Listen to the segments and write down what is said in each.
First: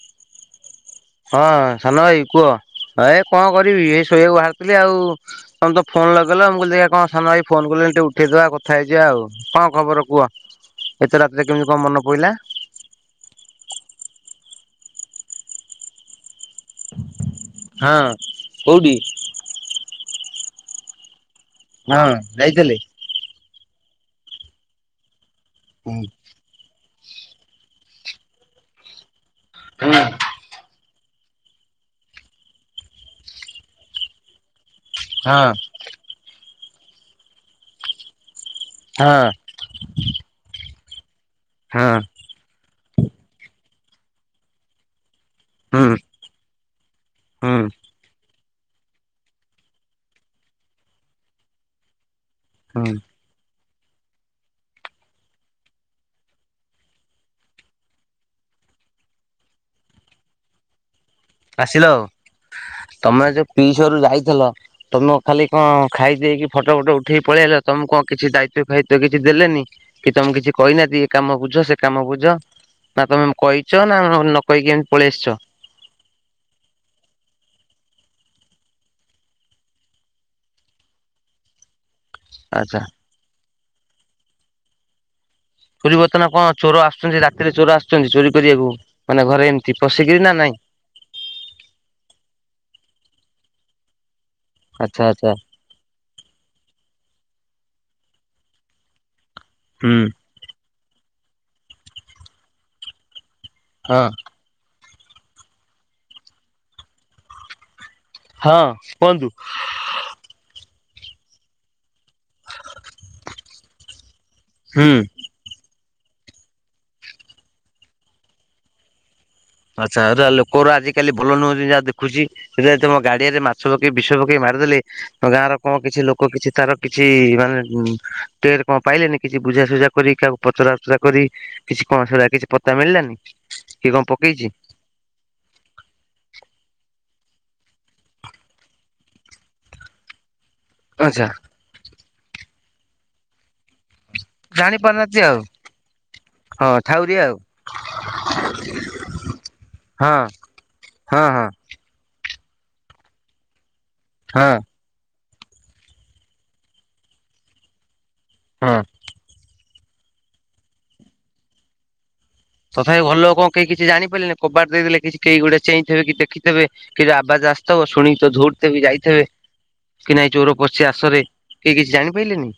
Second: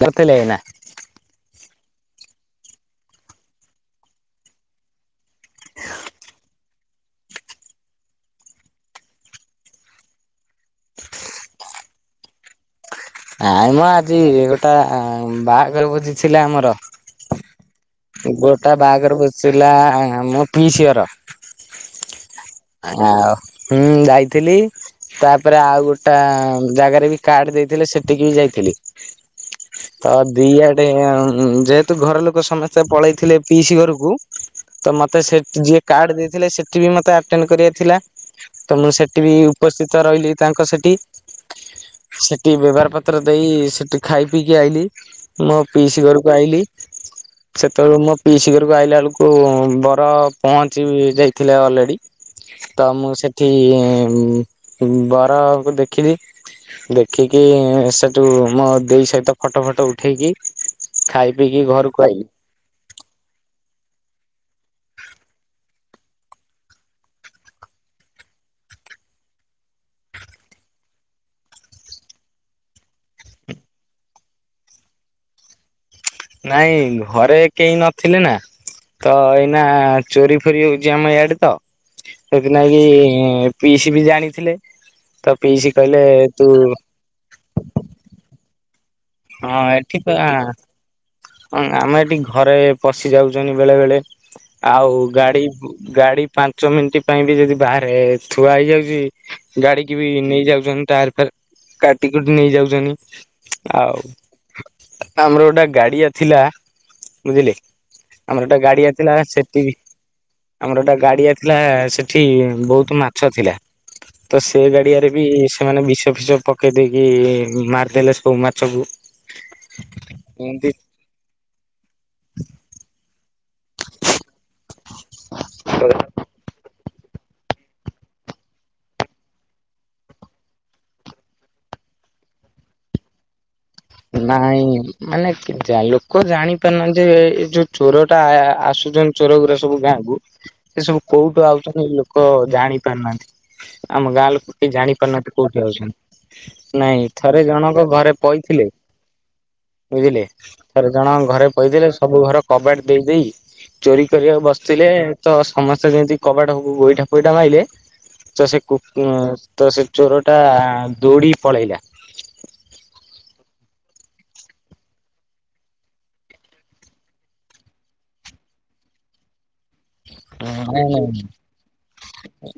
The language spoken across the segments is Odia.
କରଥିଲେ ଏଇନା? ହଁ ସାନ ଭାଇ କୁହ ଏ କଣ କରିବି ଏଇ ଶୋଇବାକୁ ବାହାରୁଥିଲି ଆଉ ତମେ ତ ଫୋନ ଲଗେଇଲ ମୁଁ କହିଲି ଦେଖିଆ କଣ ସାନ ଭାଇ ଫୋନ କଲେଣିି ଟିକେ ଉଠେଇଦବା କଥା ହେଇଯିବା ଆଉ। କଣ ଖବର କୁହ ଏତେ ରାତିରେ କେମିତି କଣ ମନ ପଇଲା? ନାଇ ମ ଆଜି ଗୋଟା ବାହାଘର ଭୋଜି ଥିଲେ ଆମର। ହଁ ଗୋଟା କୋଉଠି? ବାହାଘର ଭୋଜି ଥିଲା ମୋ ପିଇସି ହର। ହଁ ଯାଇଥିଲେ? ଆଉ ହୁଁ ଯାଇଥିଲି ତାପରେ ଆଉ ହୁଁ ଗୋଟା ଜାଗାରେ ବି କାର୍ଡ୍ ଦେଇଥିଲେ ସେଠିକି ବି ଯାଇଥିଲି ହଁ ତ ଦିଆଡେ ଏଁଉଁ ଯେହେତୁ ଘର ଲୋକ ସମସ୍ତେ ପଳେଇଥିଲେ ପିଇସି ଘରକୁ ତ ମତେ ସେଠି ହଁ ଯିଏ କାର୍ଡ ଦେଇଥିଲେ ସେଠି ବି ମତେ ଆଟେଣ୍ଡ କରିବାର ଥିଲା। ତ ମୁଁ ସେଠି ବି ଉପସ୍ଥିତ ରହିଲି ତାଙ୍କ ସେଠି। ହଁ। ସେଠି ବ୍ୟଭାର ପତ୍ର ଦେଇ ସେଠି ଖାଇ ପିଇକି ଆଇଲିି ମୋ ହୁଁ ପିଇସ ଘରୁ ଆଇଲିି ହୁଁ ସେତେବେଳେ ମୋ ପିଇସି ଘରକୁ ଆଇଲା ବେଳକୁ ବର ପହଞ୍ଚି ଯାଇଥିଲେ ଅଲରେଡି ତ ହୁଁ ମୁଁ ସେ ଠି ଉଁ ବରକୁ ଦେଖିଲି ଦେଖିକି ସ୍ ସେଠୁ ମୋ ଦେଇ ସହିତ ଫଟୋ ଫଟୋ ଉଠେଇକି ଖାଇ ପିଇକି ଆସିଲ ଘରକୁ ଆଉ ଆଇଲି। ତମେ ଯୋଉ ପିଇସି ଘରୁକୁ ଯାଇଥିଲ ତମ ଖାଲି କଣ ଖାଇଦେଇକି ଫଟୋ ଫଟୋ ଉଠେଇ ପଳେଆଇଲ ତମୁକୁ କଣ କିଛି ଦାୟିତ୍ୱ ଫାଇତ୍ୱ କିଛି ଦେଲେନି? କି ତମୁକୁ କିଛି କହିନାହାନ୍ତିି ଏ କାମ ବୁଝ ସେ କାମ ବୁଝ? ନା ତମେ କହିଚ ନା ନକହିକି ଏମତି ପଳେଆସଚ? ନାଇଁ ଘରେ କେହି ନଥିଲେ ନା ତ ଏଇନା ଚୋରି ଫୋରି ହୋଉଚି ଆମ ଇଆଡେ ତ ଆଚ୍ଛା। ସେଥିନାଗି ପିଇସି ବି ଜାଣିଥିଲେ। ତ ପିଇସି କହିଲେ ତୁ ଆସନ୍ତି ରାତିରେ ଚୋର ଆସୁଚନ୍ତି ଚୋରି କରିବାକୁ ମାନେ ଘରେ ଏମତି ଏଠି ତ ପଶିକିରି ନା ନାଇଁ? ହଁ ଆମ ଏଠି ଘରେ ପଶିଯାଉଚନ୍ତି ବେଳେ ବେଳେ। ଆଉ ଆଚ୍ଛା ଆଚ୍ଛା ଗାଡି ଗାଡି ପାଞ୍ଚ ମିନଟି ପାଇଁ ବି ଯଦି ବାହାରେ ଥୁଆ ହେଇଯାଉଚି ଗାଡିକି ହୁଁ ବି ନେଇଯାଉଚନ୍ତି ଟାୟାର ଫାୟାର କାଟି କୁଟି ନେଇଯାଉଚନ୍ତି ଆ ହଁ ଆମର ଗୋଟେ ଗାଡିଆ ଥିଲା ବୁଝିଲେ ଆମର ଗୋଟେ ହଁ ଗାଡିଆ ଥିଲା କୁହନ୍ତୁ ସେଠି ବି ଆମର ଗୋଟେ ଗାଡିଆ ଥିଲା ସେ ଠି ବୋହୁତ ମାଛ ଥିଲା ତ ସେ ହୁଁ। ଗାଡିଆରେ ବି ସ୍ ସେମାନେ ବିଷ ଫିଷ ପକେଇ ଦେଇକି ମାରିଦେଲେ ସବୁ ମାଛକୁ ଆଚ୍ଛା ହେରା ଏମତି ଲୋକଉରା ଆଜିିକାଲି ଭଲ ନୁହନ୍ତି ଯାହା ଦେଖୁଚି ସେରା ତମ ଗାଡିଆରେ ମା ଷ ପକେଇ ବିଷ ପକେଇ ମାରିଦେଲେ ତମ ଗାଁର କଣ କିଛି ଲୋ କଣ କିଛି ତାର କିଛି ମାନେ ଟେଟ କଣ ପାଇଲେନି କିଛି ବୁଝାସୁଝା କରି କାହାକୁ ପଚରା ଉଚରା କରି କିଛି କଣ ସିଗୁରା କିଛି ପତା ମିଳିଲାନି କି କଣ ପକେଇଛି ନାଇଁ। ମାନେ ଲୋକ ଯାଇ ଜାଣିପାରୁନାହାନ୍ତି ଯେ ଏଇ ଯୋଉ ଚୋରଟା ଆସୁଛନ୍ତି ଚୋରଗୁରା ସବୁ ଗାଁକୁୁ ସେ ସବୁ ଆଚ୍ଛା କୋଉଠୁ ଆଉଛନ୍ତି ଲୋକ ଜାଣି ପାରୁନାହାନ୍ତି। ଆମ ଗାଁ ଲୋକ ଜାଣି କେହିଁ ପାରୁନାହାନ୍ତି ଆଉ ଜାଣିପାରୁନାହାନ୍ତି କୋଉଠି ଅଛନ୍ତି। ହଁ ନାଇଁ ଠାଉରିଆ ଆଉ ଥରେ ଜଣକ ଘରେ ପଇଥିଲେ। ବୁଝିଲେ ହଁ। ଥରେ ଜଣଙ୍କ ହଁ ଘରେ ହଁ କହିଦଲେ ସବୁ ଘର କବାଟ ଦେଇ ଦେଇ ଚୋରି କରିବାକୁ ହଁ ବସିଥିଲେ ତ ସମସ୍ତେ ଯେମିତି କବାଟ ଗୋଇଠା ଫୋଇଟା ମାଇଲେ ତ ସେ ହଁ ତ ସେ ଚୋର ଟା ଦୋଡି ପଳେଇଲା। ତଥାପି ଘରଲୋକ କଣ କେହି କିଛି ଜଣିପାରିଲେନି କବାଟ ଦେଇଦଲେ କି କେହି ଗୋଟେ ଚେଇଥିବେ କି ଦେଖିଥିବେ। କି ଆବାଜ ଆସିଥିବ ଶୁଣି ତ ଧୌଡିଥିବେ ଯାଇଥିବେ। କି ନାଇଁ ଚୋର ପଶିଚି ଆସରେ କହି କିଛି ଜାଣିପାରିଲେନି।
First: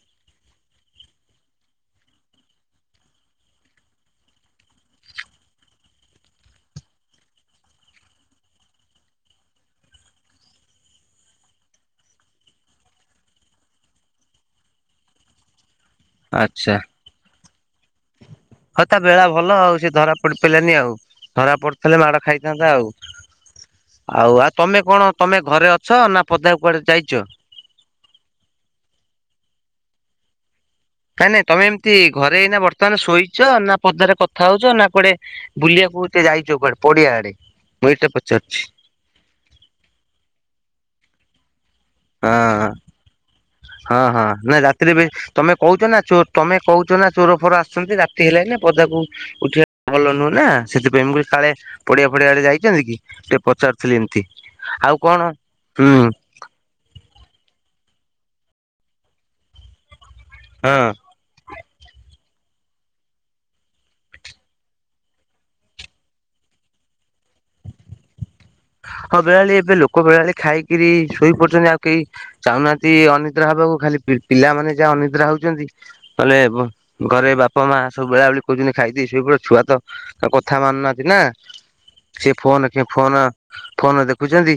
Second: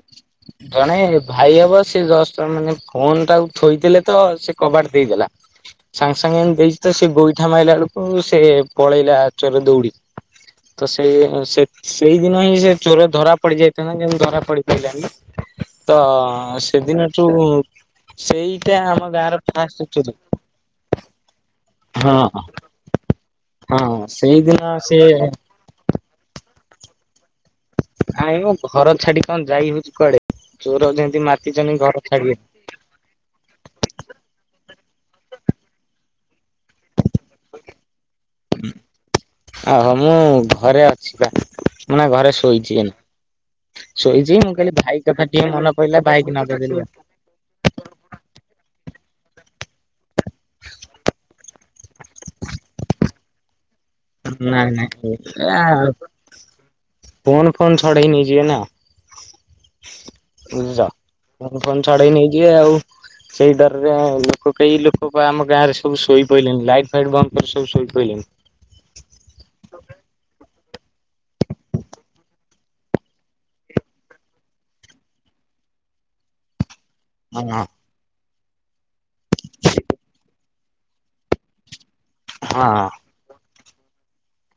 ଜଣେ ଭାଇ ହବ ସେ ଜଷ୍ଟ ମାନେ ଫୋନ ଟାକୁ ଠୋଇଥିଲେ ତ ସେ କବାଟ ଦେଇଦେଲା। ସାଙ୍ଗେସାଙ୍ଗେ ଦେଇଛି ତ ସେ ଗୋଇଠା ମାରିଲା ବେଳକୁ ସେ ପଳେଇଲା ଚୋର ଦୌଡିକି। ତ ସେଇ ସେ ସେଇଦିନ ହିଁ ସେ ଚୋର ଧରାପଡି ଯାଇଥାଆନ୍ତା ଯେମିତି ଧରାପଡି ପାଇଲାନି। ତ ଆଚ୍ଛା ସେଦିନଠୁ ସେଇଟା ଆମ ଗାଁର ଫାଷ୍ଟ ଚୋରି। ପଇଲାନି ଆଉ ଧରା ପଡ ହେଲେ ହଁ ମାଡ ଖାଇଥାନ୍ତା ଆଉ ହଁ ଆଉ ଆଉ ସେଇଦିନ ତମେ ସେ କଣ ତମେ ଘରେ ଅଛ ନା ପଦାକୁ କୁଆଡ଼େ ଯାଇଛ। ନାଇ ମୋ ଘର ଛାଡି କଣ ଯାଇ ହଉଛି କୁଆଡେ ଚୋର ଯେମିତି ନାଇଁ ନାଇଁ ତମେ ମାତିଚନ୍ତି ଏମିତି ଘରେ ଛାଡିବେ। ଏଇନା ବର୍ତ୍ତମାନ ଶୋଇଛ ନା ପଦାରେ କଥା ହଉଛ ନା କୁଆଡେ ବୁଲିବାକୁ ଯାଇଛ କୁଆଡେ ପଡିଆ ଆଡେ। ମୁ ଏଇଟା ପଚାରୁଛି। ଅହୋ ମୁଁ ଘରେ ଅଛି ପା ମୁଁ ଏଇନା ଘରେ ହଁ ଶୋଇଛି ଏ। ହଁ ହଁ ନା ରାତିରେବି ଟିକେ ତମେ ମନେ କହୁଛ ନା ପଇଲା ଭାଇକି ତମେ ନଗେଇଦେଲି ଆଉ। କହୁଛ ନା ଚୋର ଫୋର ଆସଛନ୍ତି ରାତି ହେଲେଣି ନା ପଦାକୁ ଉଠିବା ଭଲ ନୁହେଁ ନା ସେଥିପାଇଁ ମୁ କହିଲି କାଳେ ପଡ଼ିଆ ଫଡ଼ିଆ ଆଡ଼େ ଯାଇଛନ୍ତି କି ଟିକେ ପଚାରୁଥିଲେି ଏମତି ନାଇଁ ଆଉ ନାଇଁ ଏ କଣ ହୁଁ। ଫୋନ ଫୋନ୍ ଛଡେଇ ନେଇଯିବେ ନା ହଁ ବୁଝିଛ। ଫୋନ୍ ଫୋନ୍ ଛଡେଇ ନେଇଯିବେ ଆଉ। ସେଇ ଡରରେ ଲୋକ କେହି ଲୋକ ଆମ ଗାଁରେ ସବୁ ଶୋଇପଇଲେନି ଲାଇଟ୍ ଫାଇଟ୍ ବନ୍ଦ କରି ସବୁ ଶୋଇ ପଇଲେନି। ହଁ ବେଲାବେଲି ଏବେ ଲୋକ ବେଳାବେଲି ଖାଇକିରି ଶୋଇ ପଡୁଛନ୍ତି ଆଉ କେହି ଚାହୁଁନାହାନ୍ତି ଅନିଦ୍ରା ହବାକୁ ଖାଲି ପିଲାମାନେ ଯାହା ଅନିଦ୍ରା ହଉଛନ୍ତି ନହଲେ ଘରେ ହଁ ବାପା ମା ସବୁ ବେଳାବେଲି କହୁଛନ୍ତି ଖାଇଦେଇ ଶୋଇପଡ଼ ଛୁଆ ତ କଥା ମାନୁନାହାନ୍ତି ନା। ସିଏ ଫୋନ କେ ହଁ ଫୋନ ଫୋନ ଦେଖୁଛନ୍ତି।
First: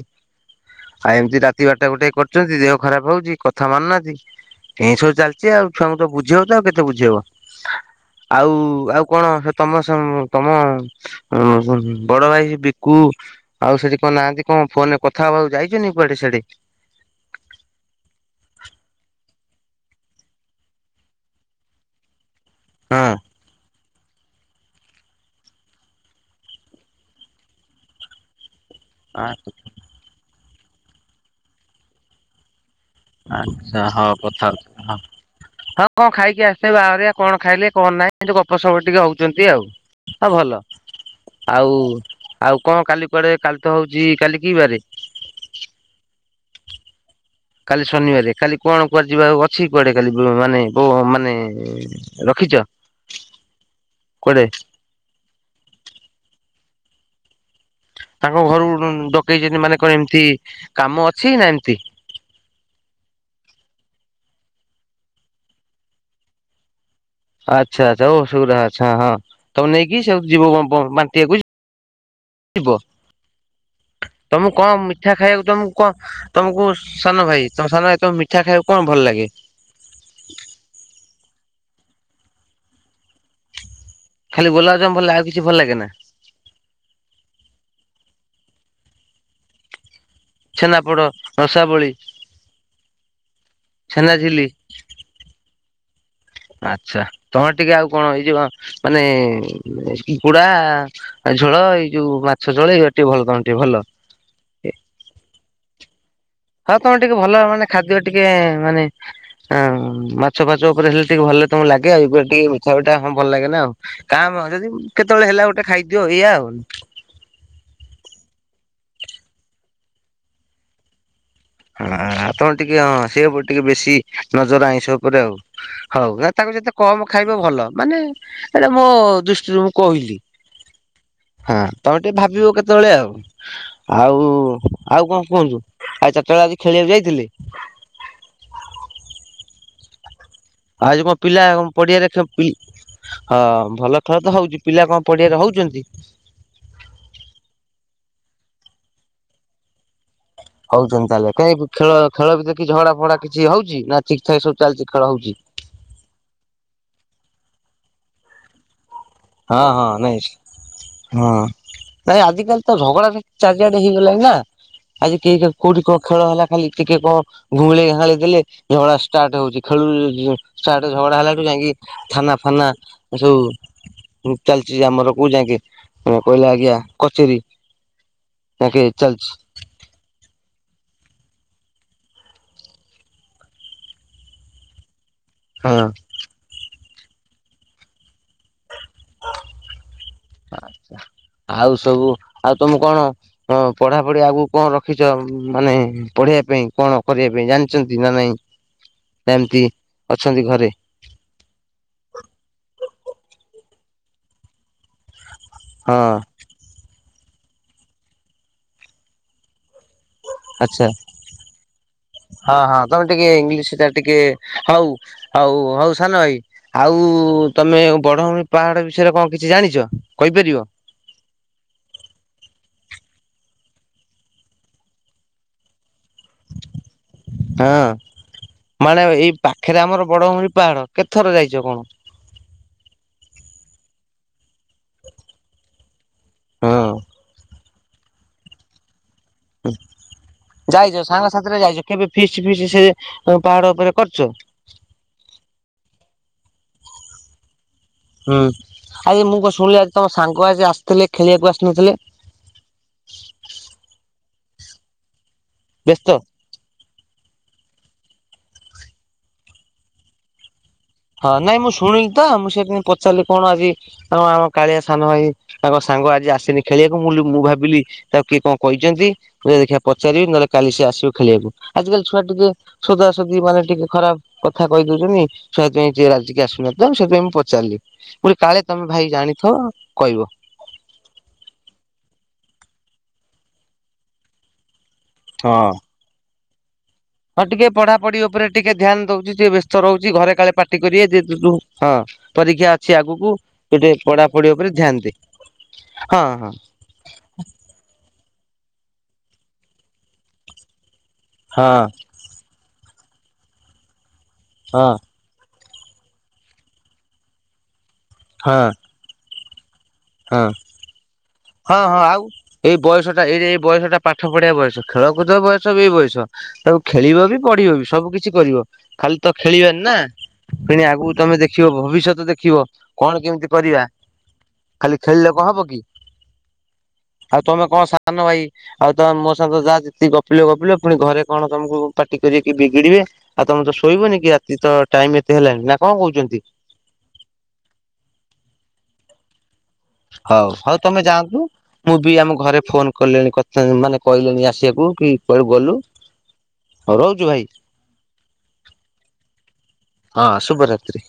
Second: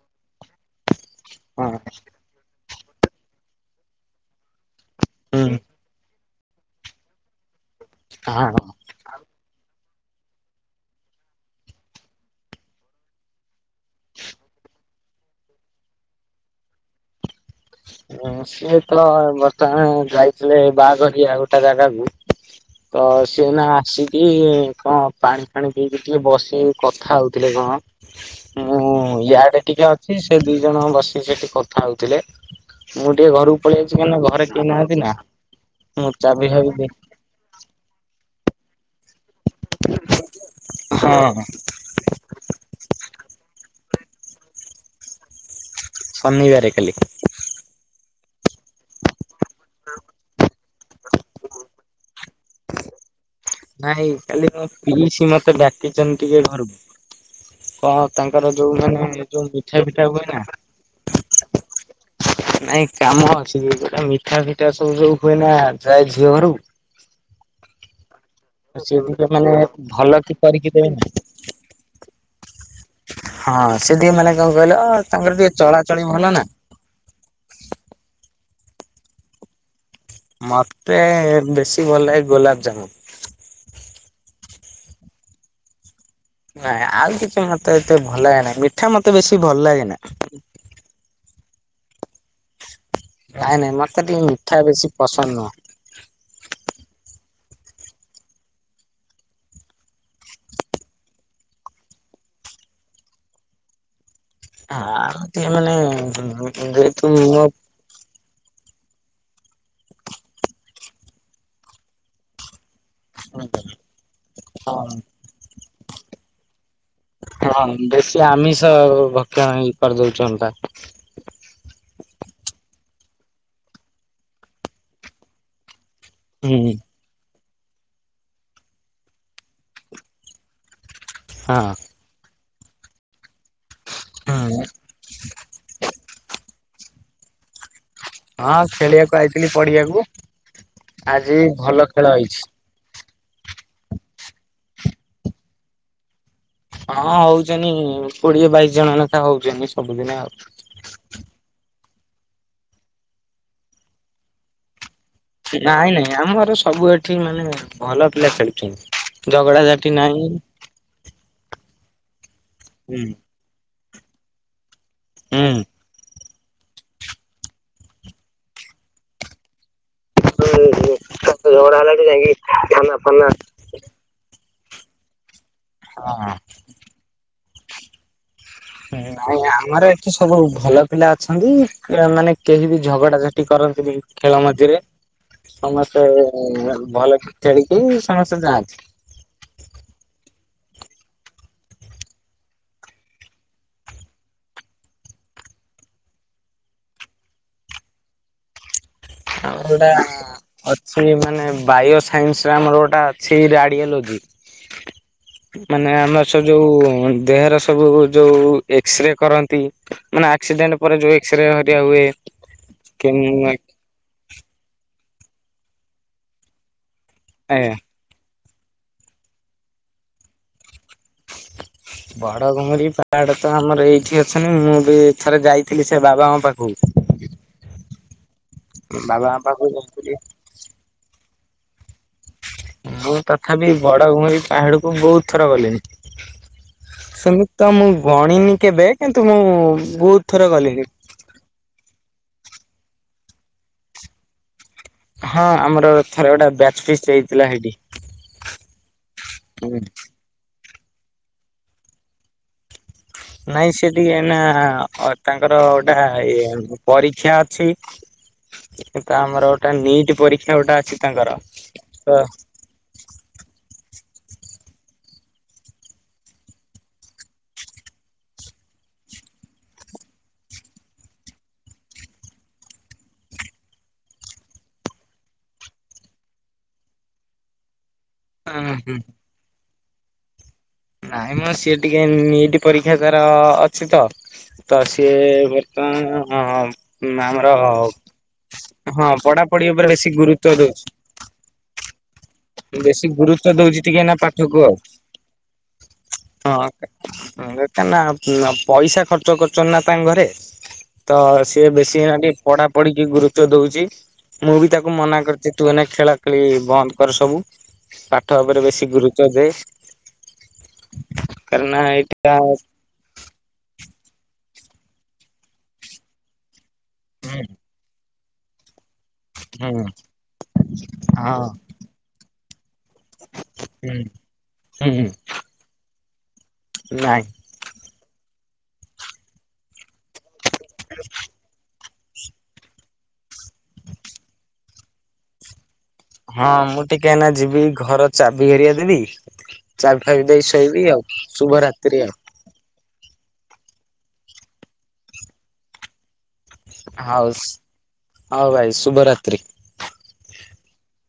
ଆଉ ଏମିତି ରାତି ବାରଟା ହୁଁ ଗୋଟେ କରୁଛନ୍ତି ଦେହ ଖରାପ ହଉଛି କଥା ମାନୁନାହାନ୍ତି। ଏମିତି ସବୁ ଚାଲିଛି ଆଉ ଛୁଆଙ୍କୁ ତ ବୁଝେଇବ ତ ଆଉ କେତେ ବୁଝେଇବ ଆଉ ହଁ। ଆଉ କଣ? ତମ ତମ ବଡ ଭାଇ ବିକୁ ଆଉ ସେଠି କଣ ନାହାନ୍ତି କଣ ଫୋନରେ କଥାବାକୁ ଯାଇଛନ୍ତି କୁଆଡେ ସିଆଡେ। ହଁ ପା। ସିଏ ତ ବର୍ତ୍ତମାନ ଯାଇଥିଲେ ବାହାଘରିଆ ଗୋଟେ ଜାଗାକୁ ତ ହଁ। ସିଏ ଏଇନା ଆସିକି କଣ ପାଣି ଫାଣି ପିଇକି ଟିକେ ବସି କଥା ହଉଥିଲେ କଣ? [inaudible] ମୁଁ ୟାଡେ ଟିକେ ଅଛି ସେ ଦି ଜଣ ବସିକି ସେଠି କଥା ହଉଥିଲେ। ମୁଁ ଟିକେ ଘରକୁ ପଳେଇ ଆଚ୍ଛା ଆଇଛି ହଁ କାହିଁକି ନା ହୋଉ ଘରେ ଥାଉ କେହି ହଁ ନାହାନ୍ତି ନା ହଁ କଣ ମୁଁ ଖାଇକି ଚାବି ଆସିଥିବେ ଫାବି ଦେଇ ବାଆଘରିଆ। କଣ ଖାଇଲେ କଣ ନାହିଁ ଏମିତି ଗପ ସପ ଟିକେ ହଉଛନ୍ତି ଆଉ। ହଁ ଭଲ ହଁ ଆଉ ଆଉ କଣ କାଲି କୁଆଡେ କାଲି ତ ହଉଛି କାଲି କି ବାରେ? ଶନିବାରେ କାଲି। କାଲି ଶନିବାର କାଲି କଣ କୁଆଡଯିବା ଅଛି କୁଆଡେ କାଲି ମାନେ ବ ମାନେ ର ରଖିଛ? ନାଇଁ କୁଆଡେ କାଲି ମୋ ପିଇସି ମତେ ଡାକିଛନ୍ତି ଟିକେ ଘରକୁ କଣ ତାଙ୍କ ତାଙ୍କର ଘରୁ ଯୋଉ ମାନେ ଯୋଉ ଡକେଇଛନ୍ତି ମାନେ ମିଠା କଣ ପିଠା ଏମିତି ହୁଏ ନା କାମ ଅଛି ନା ଏମିତି ନାଇଁ କାମ ଅଛି ଜଓଟା ମିଠା ଫିଠା ସବୁ ହୁଏ ନା ଯାଏ ଝିଅ ଘରକୁ ଆଚ୍ଛା ଆଚ୍ଛା ହଉ ସେଗୋର ହଁ ସିଏ ହଁ ଟିକେ ମାନେ ତମ ନେଇକି ଭଲ ସୁ କି ଯିବ କରିକି ଦେବେ ନା ବାଟିିବାକୁ ଯିବ ଯିବ ହଁ ସେ ଟିକେ ମାନେ ତମକୁ କହିଲ କଣ ମିଠା ତାଙ୍କର ଖାଇବାକୁ ଟିକେ ତମକୁ ଚଳାଚଳି କଣ ଭଲ ନା ତମକୁ ସାନ ଭାଇ ତମ ସାନ ଭାଇ ତମେ ମିଠା ଖାଇବାକୁ କଣ ଭଲ ଲାଗେ? ମତେ ବେଶୀ ଭଲ ଲାଗେ ଗୋଲାପଜାମୁନ। ଖାଲି ଗୋଲମଜାମୁ ଭଲ ଆଉ କିଛି ଭଲ ଲାଗେ ନା? ନାଇଁ ଆଉ କିଛି ମତେ ଏତେ ଭଲ ଲାଗେ ନାହିଁ। ମିଠା ମତେ ବେଶୀ ଭଲ ଲାଗେନା। ଛେନାପୋଡ, ରଶାବଳି। ନାଇଁ ନାଇଁ ମତେ ଟିକେ ମିଠା ବେଶୀ ପସନ୍ଦ ନୁହଁ। ଆଛା ତମେ ଟିକେ ଆଉ କଣ ଏଇ ଯୋଉ ମାନେ କୁକୁଡ଼ା ଝୋଳ ଏଇ ଯୋଉ ମାଛ ଝୋଳ ଏଇ ଟିକେ ଭଲ ତମ ଟିକେ ଭଲ। ହ ଏମିତି ମାନେ ହଁ ତମେ ଯେହେତୁ ଟିକେ ଭଲ ମୋ ମାନେ ଖାଦ୍ୟ ଟିକେ ମାନେ ଅ ମାଛ ଫାଛ ଉପରେ ହେଲେ ଟିକେ ଭଲ ତମ ଲାଗେ ଇବଳିଆ ଟିକେ ସେଇଟା ହଁ ଭଲ ଲାଗେ ନା ଆଉ କା ଭା ଯଦି ହଁ କେତେବେଳେ ହେଲା ଗୋଟେ ଖାଇଦିଅ ଏଇଆ ଆଉ। ହଁ ବେଶୀ ଆମିଷ ଭକ୍ଷଣ ଇ କରିଦଉଛନ୍ତା। ହ ଆଉ ତମର ଟିକେ ହଁ ସେ ଉପରେ ଟିକେ ବେଶୀ ନଜର ଆଇଁଷ ଉପରେ ଆଉ ହଉ ନା ତାକୁ ଯେତେ ହୁଁ। କମ ଖାଇବ ଭଲ ମାନେ ଏଟା ମୋ ଦୃଷ୍ଟିରୁ ମୁଁ କହିଲି। ହଁ ତମେ ଟିକେ ଭାବିବ କେତେବେଳେ ଆଉ ଆଉ ଆଉ କଣ କୁହନ୍ତୁ? ମୁଁ କହିଲି ଆଜି ଖେଳିବାକୁ ଯାଇଥିଲେ? ହଁ ଖେଳିବାକୁ ଆଇଥିଲି ପଢିବାକୁ। ଆଜି କଣ ପିଲା ପଡିଆରେ ପି ହଁ ଭଲ ଖେଳ ତ ହଉଛି ପିଲା କଣ ପଡିଆରେ ହଉଛନ୍ତି? ହଁ ହଉଛନ୍ତି କୋଡିଏ ବାଇଶି ଜଣ ଲେଖା ହଉଛନ୍ତି ସବୁଦିନେ ଆଉ। ହଉଛନ୍ତି ତାହେଲେ କାଁଇ ଖେଳ ଖେଳ ଭିତରେ କିଛି ହଗଡା ଫଗଡା କିଛି ହଉଛି ନା ଠିକ ଠାକ୍ ସବୁ ଚାଲିଛି ଖେଳ ହଉଛି? ନାଇଁ ନାଇଁ ଆମର ସବୁ ଏଠି ମାନେ ଭଲ ପିଲା ଖେଳୁଛନ୍ତି। ଝଗଡ଼ା ହଁ ହଁ ଝାଟି ନାଇଁ ନାହିଁ। ହଁ ନାଇଁ ଆଜିକାଲି ତ ହୁଁ। ଝଗଡ଼ା ଚାରିଆଡେ ହେଇଗଲାଣି ନା। ଆଜି କେହି ହୁଁ। କୋଉଠି କନ ଖେଳ ହେଲା? ଖାଲି ଟିକେ କଣ ଘୁଁଳି ଘାଁଳି ଦେଲେ ଝଗଡ଼ା ଷ୍ଟାର୍ଟ ହଉଛି ଖେଳୁରୁ ଷ୍ଟାର୍ଟ ଝଗଡା ହେଲାଟୁ ଯାଇକି ଝଗଡା ହେଲାଠୁ ଯାଇକି ଥାନା ଫାନା ଥାନା ଫାନା ସବୁ ଚାଲିଛି ଆମର କୋଉ ହଁ ଯାକେକହିଲେ ଆଜ୍ଞା କଚେରୀ ଯାକେ ଚାଲିଛି ନାଇଁ ଆ ଆମର ଏଠି ସବୁ ଭଲ ପିଲା ଅଛନ୍ତି ମାନେ କେହି ବି ଝଗଡା ଝାଟି କରନ୍ତିନି। ଖେଳ ମଝିରେ ହଁ ସମସ୍ତେ ଭଲ ଖେଳିକି ସମସ୍ତେ ଯାଆନ୍ତି। ଆଛା ଆଉ ସବୁ ଆଉ ତମେ କଣ? ହଁ, ପଢାପଢି ଆଗକୁ କଣ ରଖିଛ ମାନେ ପଢେଇବା ପାଇଁ କଣ କରିବା ପାଇଁ ଜାଣିଛନ୍ତି ନା ନାଇଁ? [inaudible] [inaudible] ଅଛନ୍ତି ଘରେ ଆଟ [inaudible] ସେ ମାନେ ବାୟୋ ସାଇନ୍ସ ରେ ଆମର ଗୋଟେ ଅଛି ଆଡିଓଲୋଜି ମାନେ ହଁ ଆମର ସ ଯୋଉ ଦେହର ସବୁ ଯୋଉ ଏକ୍ସରେ କରନ୍ତି ମାନେ ଆକ୍ସିଡେଣ୍ଟ ଆଚ୍ଛା ପରେ ଯୋଉ ଏକ୍ସରେ ଆ ହୁଏ। ସେଟା ଟିକେ ହଉ ହଉ ହଉ ସାନ ଭାଇ ଆଉ ତମେ ବଡ଼ଭଣି ପାହାଡ଼ ବିଷୟରେ କଣ କିଛି ଜାଣିଛ, କହିପାରିବ? ବଡ ଘମିରି ପାହାଡ ତ ଆମର ଏଇଠି ଅଛି। ମୁଁ, ବି ଏଥରେ ଯାଇଥିଲି ସେ ବାବା ମା ହଁ, ମାନେ ଏଇ ବାବାଙ୍କ ପାଖକୁ ପାଖରେ ଆମର ଯାଇଥିଲି ବଡ ଭରି ପାହାଡ କେତ ଥର ଯାଇଛ କଣ? ମୁଁ ତଥାପି ବଡ ଘୁମର ପାହାଡକୁ ବହୁତ ଥର ଗଲିଣି ହଁ ସେମିତି ତ ମୁଁ ଗଣିନି କେବେ କିନ୍ତୁ, ମୁଁ ବହୁତ ଥର ଗଲିଣି। ସାଙ୍ଗ ସାଥିରେ ଯାଇଛ। କେବେ ଫିସ୍ ଫିସ୍ ସେ ପାହାଡ ଉପରେ କରିଚ? ହଁ ଆମର ଥରେ ଗୋଟେ ବ୍ୟାଚ ଫିଷ୍ଟ୍ ହେଇଥିଲା ସେଇଠି। ହୁଁ ଆଜ୍ଞା ମୁଁ କ ଶୁଣିଲି ଆଜି ତମ ସାଙ୍ଗ ଆଜି ଆସିଥିଲେ ଖେଳିବାକୁ ଆସିନଥିଲେ। ନାଇଁ ସେ ଟିକେ ଇନା ତାଙ୍କର ଗୋଟା ବ୍ୟସ୍ତ? ଇଏ ପରୀକ୍ଷା ଅଛି ଏଟା ଆମର ଗୋଟେ ନିଟ୍ ପରୀକ୍ଷା ଗୋଟେ ଅଛି। ତାଙ୍କର ହଁ, ନାଇଁ ମୁଁ ଶୁଣିଲି ତ ମୁଁ ସେଇଥି ପାଇଁ ପଚାରିଲି କଣ ଆଜି ଆ ଆମ କାଳିଆ ସାନ ଭାଇ। ତାଙ୍କ ସାଙ୍ଗ ଆଜି ଆସନି ଖେଳିବାକୁ ମୁଁ କହିଲି ମୁଁ ଭାବିଲି ତାକୁ କିଏ କଣ କହିଛନ୍ତି। ଯେ ଦେଖିଆ ପଚାରିବି ନହେଲେ କାଲି ସି ଆସିବ ଖେଳିବାକୁ ଆଜିକାଲି ଛୁଆ ଟିକେ ସୋଦଶୋଦି ମାନେ ଟିକେ ଖରାପ କଥା କହି ଦଉଚନି। ସେଥିପାଇଁ ଯିଏ ରାଜିକି ଆସୁନଥିଲା ସେଥିପାଇଁ ମୁଁ ପଚାରିଲି ମୁଁ କହିଲି କାଳେ ହୁଁ ତମେ ହୁଁ ଭାଇ ଜାଣିଥ କହିବ। ନାଇଁ ମ ସିଏ ଟିକେ ନିଟ୍ ପରୀକ୍ଷା ତାର ଅଛି ତ। ତ ସିଏ ହଁ ବର୍ତ୍ତମାନ ହଁ ଆମର ଟିକେ ପଢ଼ାପଢି ଉପରେ ଟିକେ ଧ୍ୟାନ ହଁ ଦଉଛି ଟିକେ ପଢାପଢି ବ୍ୟସ୍ତ ଉପରେ ବେଶୀ ରହୁଛି ଘରେ କାଳେ ଗୁରୁତ୍ୱ ପାଟି ଦଉଛି କରିବେ ଯେ ଯୋ ହଁ, ପରୀକ୍ଷା ଅଛି ବେଶୀ ଆଗକୁ ଗୁରୁତ୍ୱ ଦଉଛି ଗୋଟେ ଟିକେ ନା ପଢାପଢି ପାଠକୁ ଆଉ। ଉପରେ ଧ୍ୟାନ ଦେ ହଁ ହଁ। [inaudible] ପଇସା ଖର୍ଚ୍ଚ କରୁ ନା ତାଙ୍କ ଘରେ। ତ ସିଏ ହଁ ବେଶୀ ହେନା ଟିକେ ପଢା ପଢିିକି ଗୁରୁତ୍ଵ ଦଉଛି। ମୁଁ, ବି ହଁ ତାକୁ ମନା କରି ତୁ ଏନା ଖେଳା ଖେଳି ବନ୍ଦ କର ସବୁ ପାଠ ହଁ ଉପରେ ବେଶୀ ଗୁରୁତ୍ଵ ଦେ। ହଁ କାରଣ ହଁ ହଁ ଆଉ ଏଇଟା ଏଇ ବୟସ ଟା ଏଇ ଏଇ ବୟସ ଟା ପାଠ ପଢିବା ବୟସ। ଖେଳକୁଦ ବୟସ ବି ଏଇ ବୟସ ତାକୁ ଖେଳିବ ବି ହୁଁ ପଢିବ ବି ସବୁ କିିଛି କରିବ ଖାଲି ତ ଖେଳିବାନି ହୁଁ ନା ପୁଣି ଆଗକୁ ହଁ ତମେ ଦେଖିବ ଭବିଷ୍ୟତ ଦେଖିବ କଣ କେମିତି କରିବା। ହୁଁ ଖାଲି ହୁଁ ଖେଳିଲେ କଣ ହବ କି। ନାଇଁ। ଆଉ ତମେ କଣ ସାନ ଭାଇ ଆଉ ତ ମୋ ସାଙ୍ଗ ଯାହା ଯେତିି ଗପିଲ ଗପିଲ ପୁଣି ଘରେ କଣ ତମକୁ ପାଟି କରି ବିଗିଡିବେ। ଆଉ ତମେ ତ ଶୋଇବନି କି ରାତି ତ ଟାଇମ ଏତେ ହେଲାଣି ନା କଣ କହୁଛନ୍ତି ହଁ, ମୁଁ ଟିକେ ଏନା ଯିବି ଘର ଚାବି ହେରିଆ ଦେବି। ଚାବି ଫାବି ଦେଇ ହଉ ହଉ ଶୋଇବି ଆଉ ତମେ ଯାଆନ୍ତୁ। ମୁଁ, ଶୁଭରାତ୍ରି ଆଉ ବି ଆମ ଘରେ ଫୋନ କଲିଣି କଥା ମାନେ କହିଲେନି ଆସିବାକୁ କି କହିଲୁ ଗଲୁ। ରହୁଛୁ ହଉ ଭାଇ ସୁଟ ହଉ ଭାଇ ଶୁଭ ରାତ୍ରି। ହଁ, ଶୁଭ ରାତ୍ରି।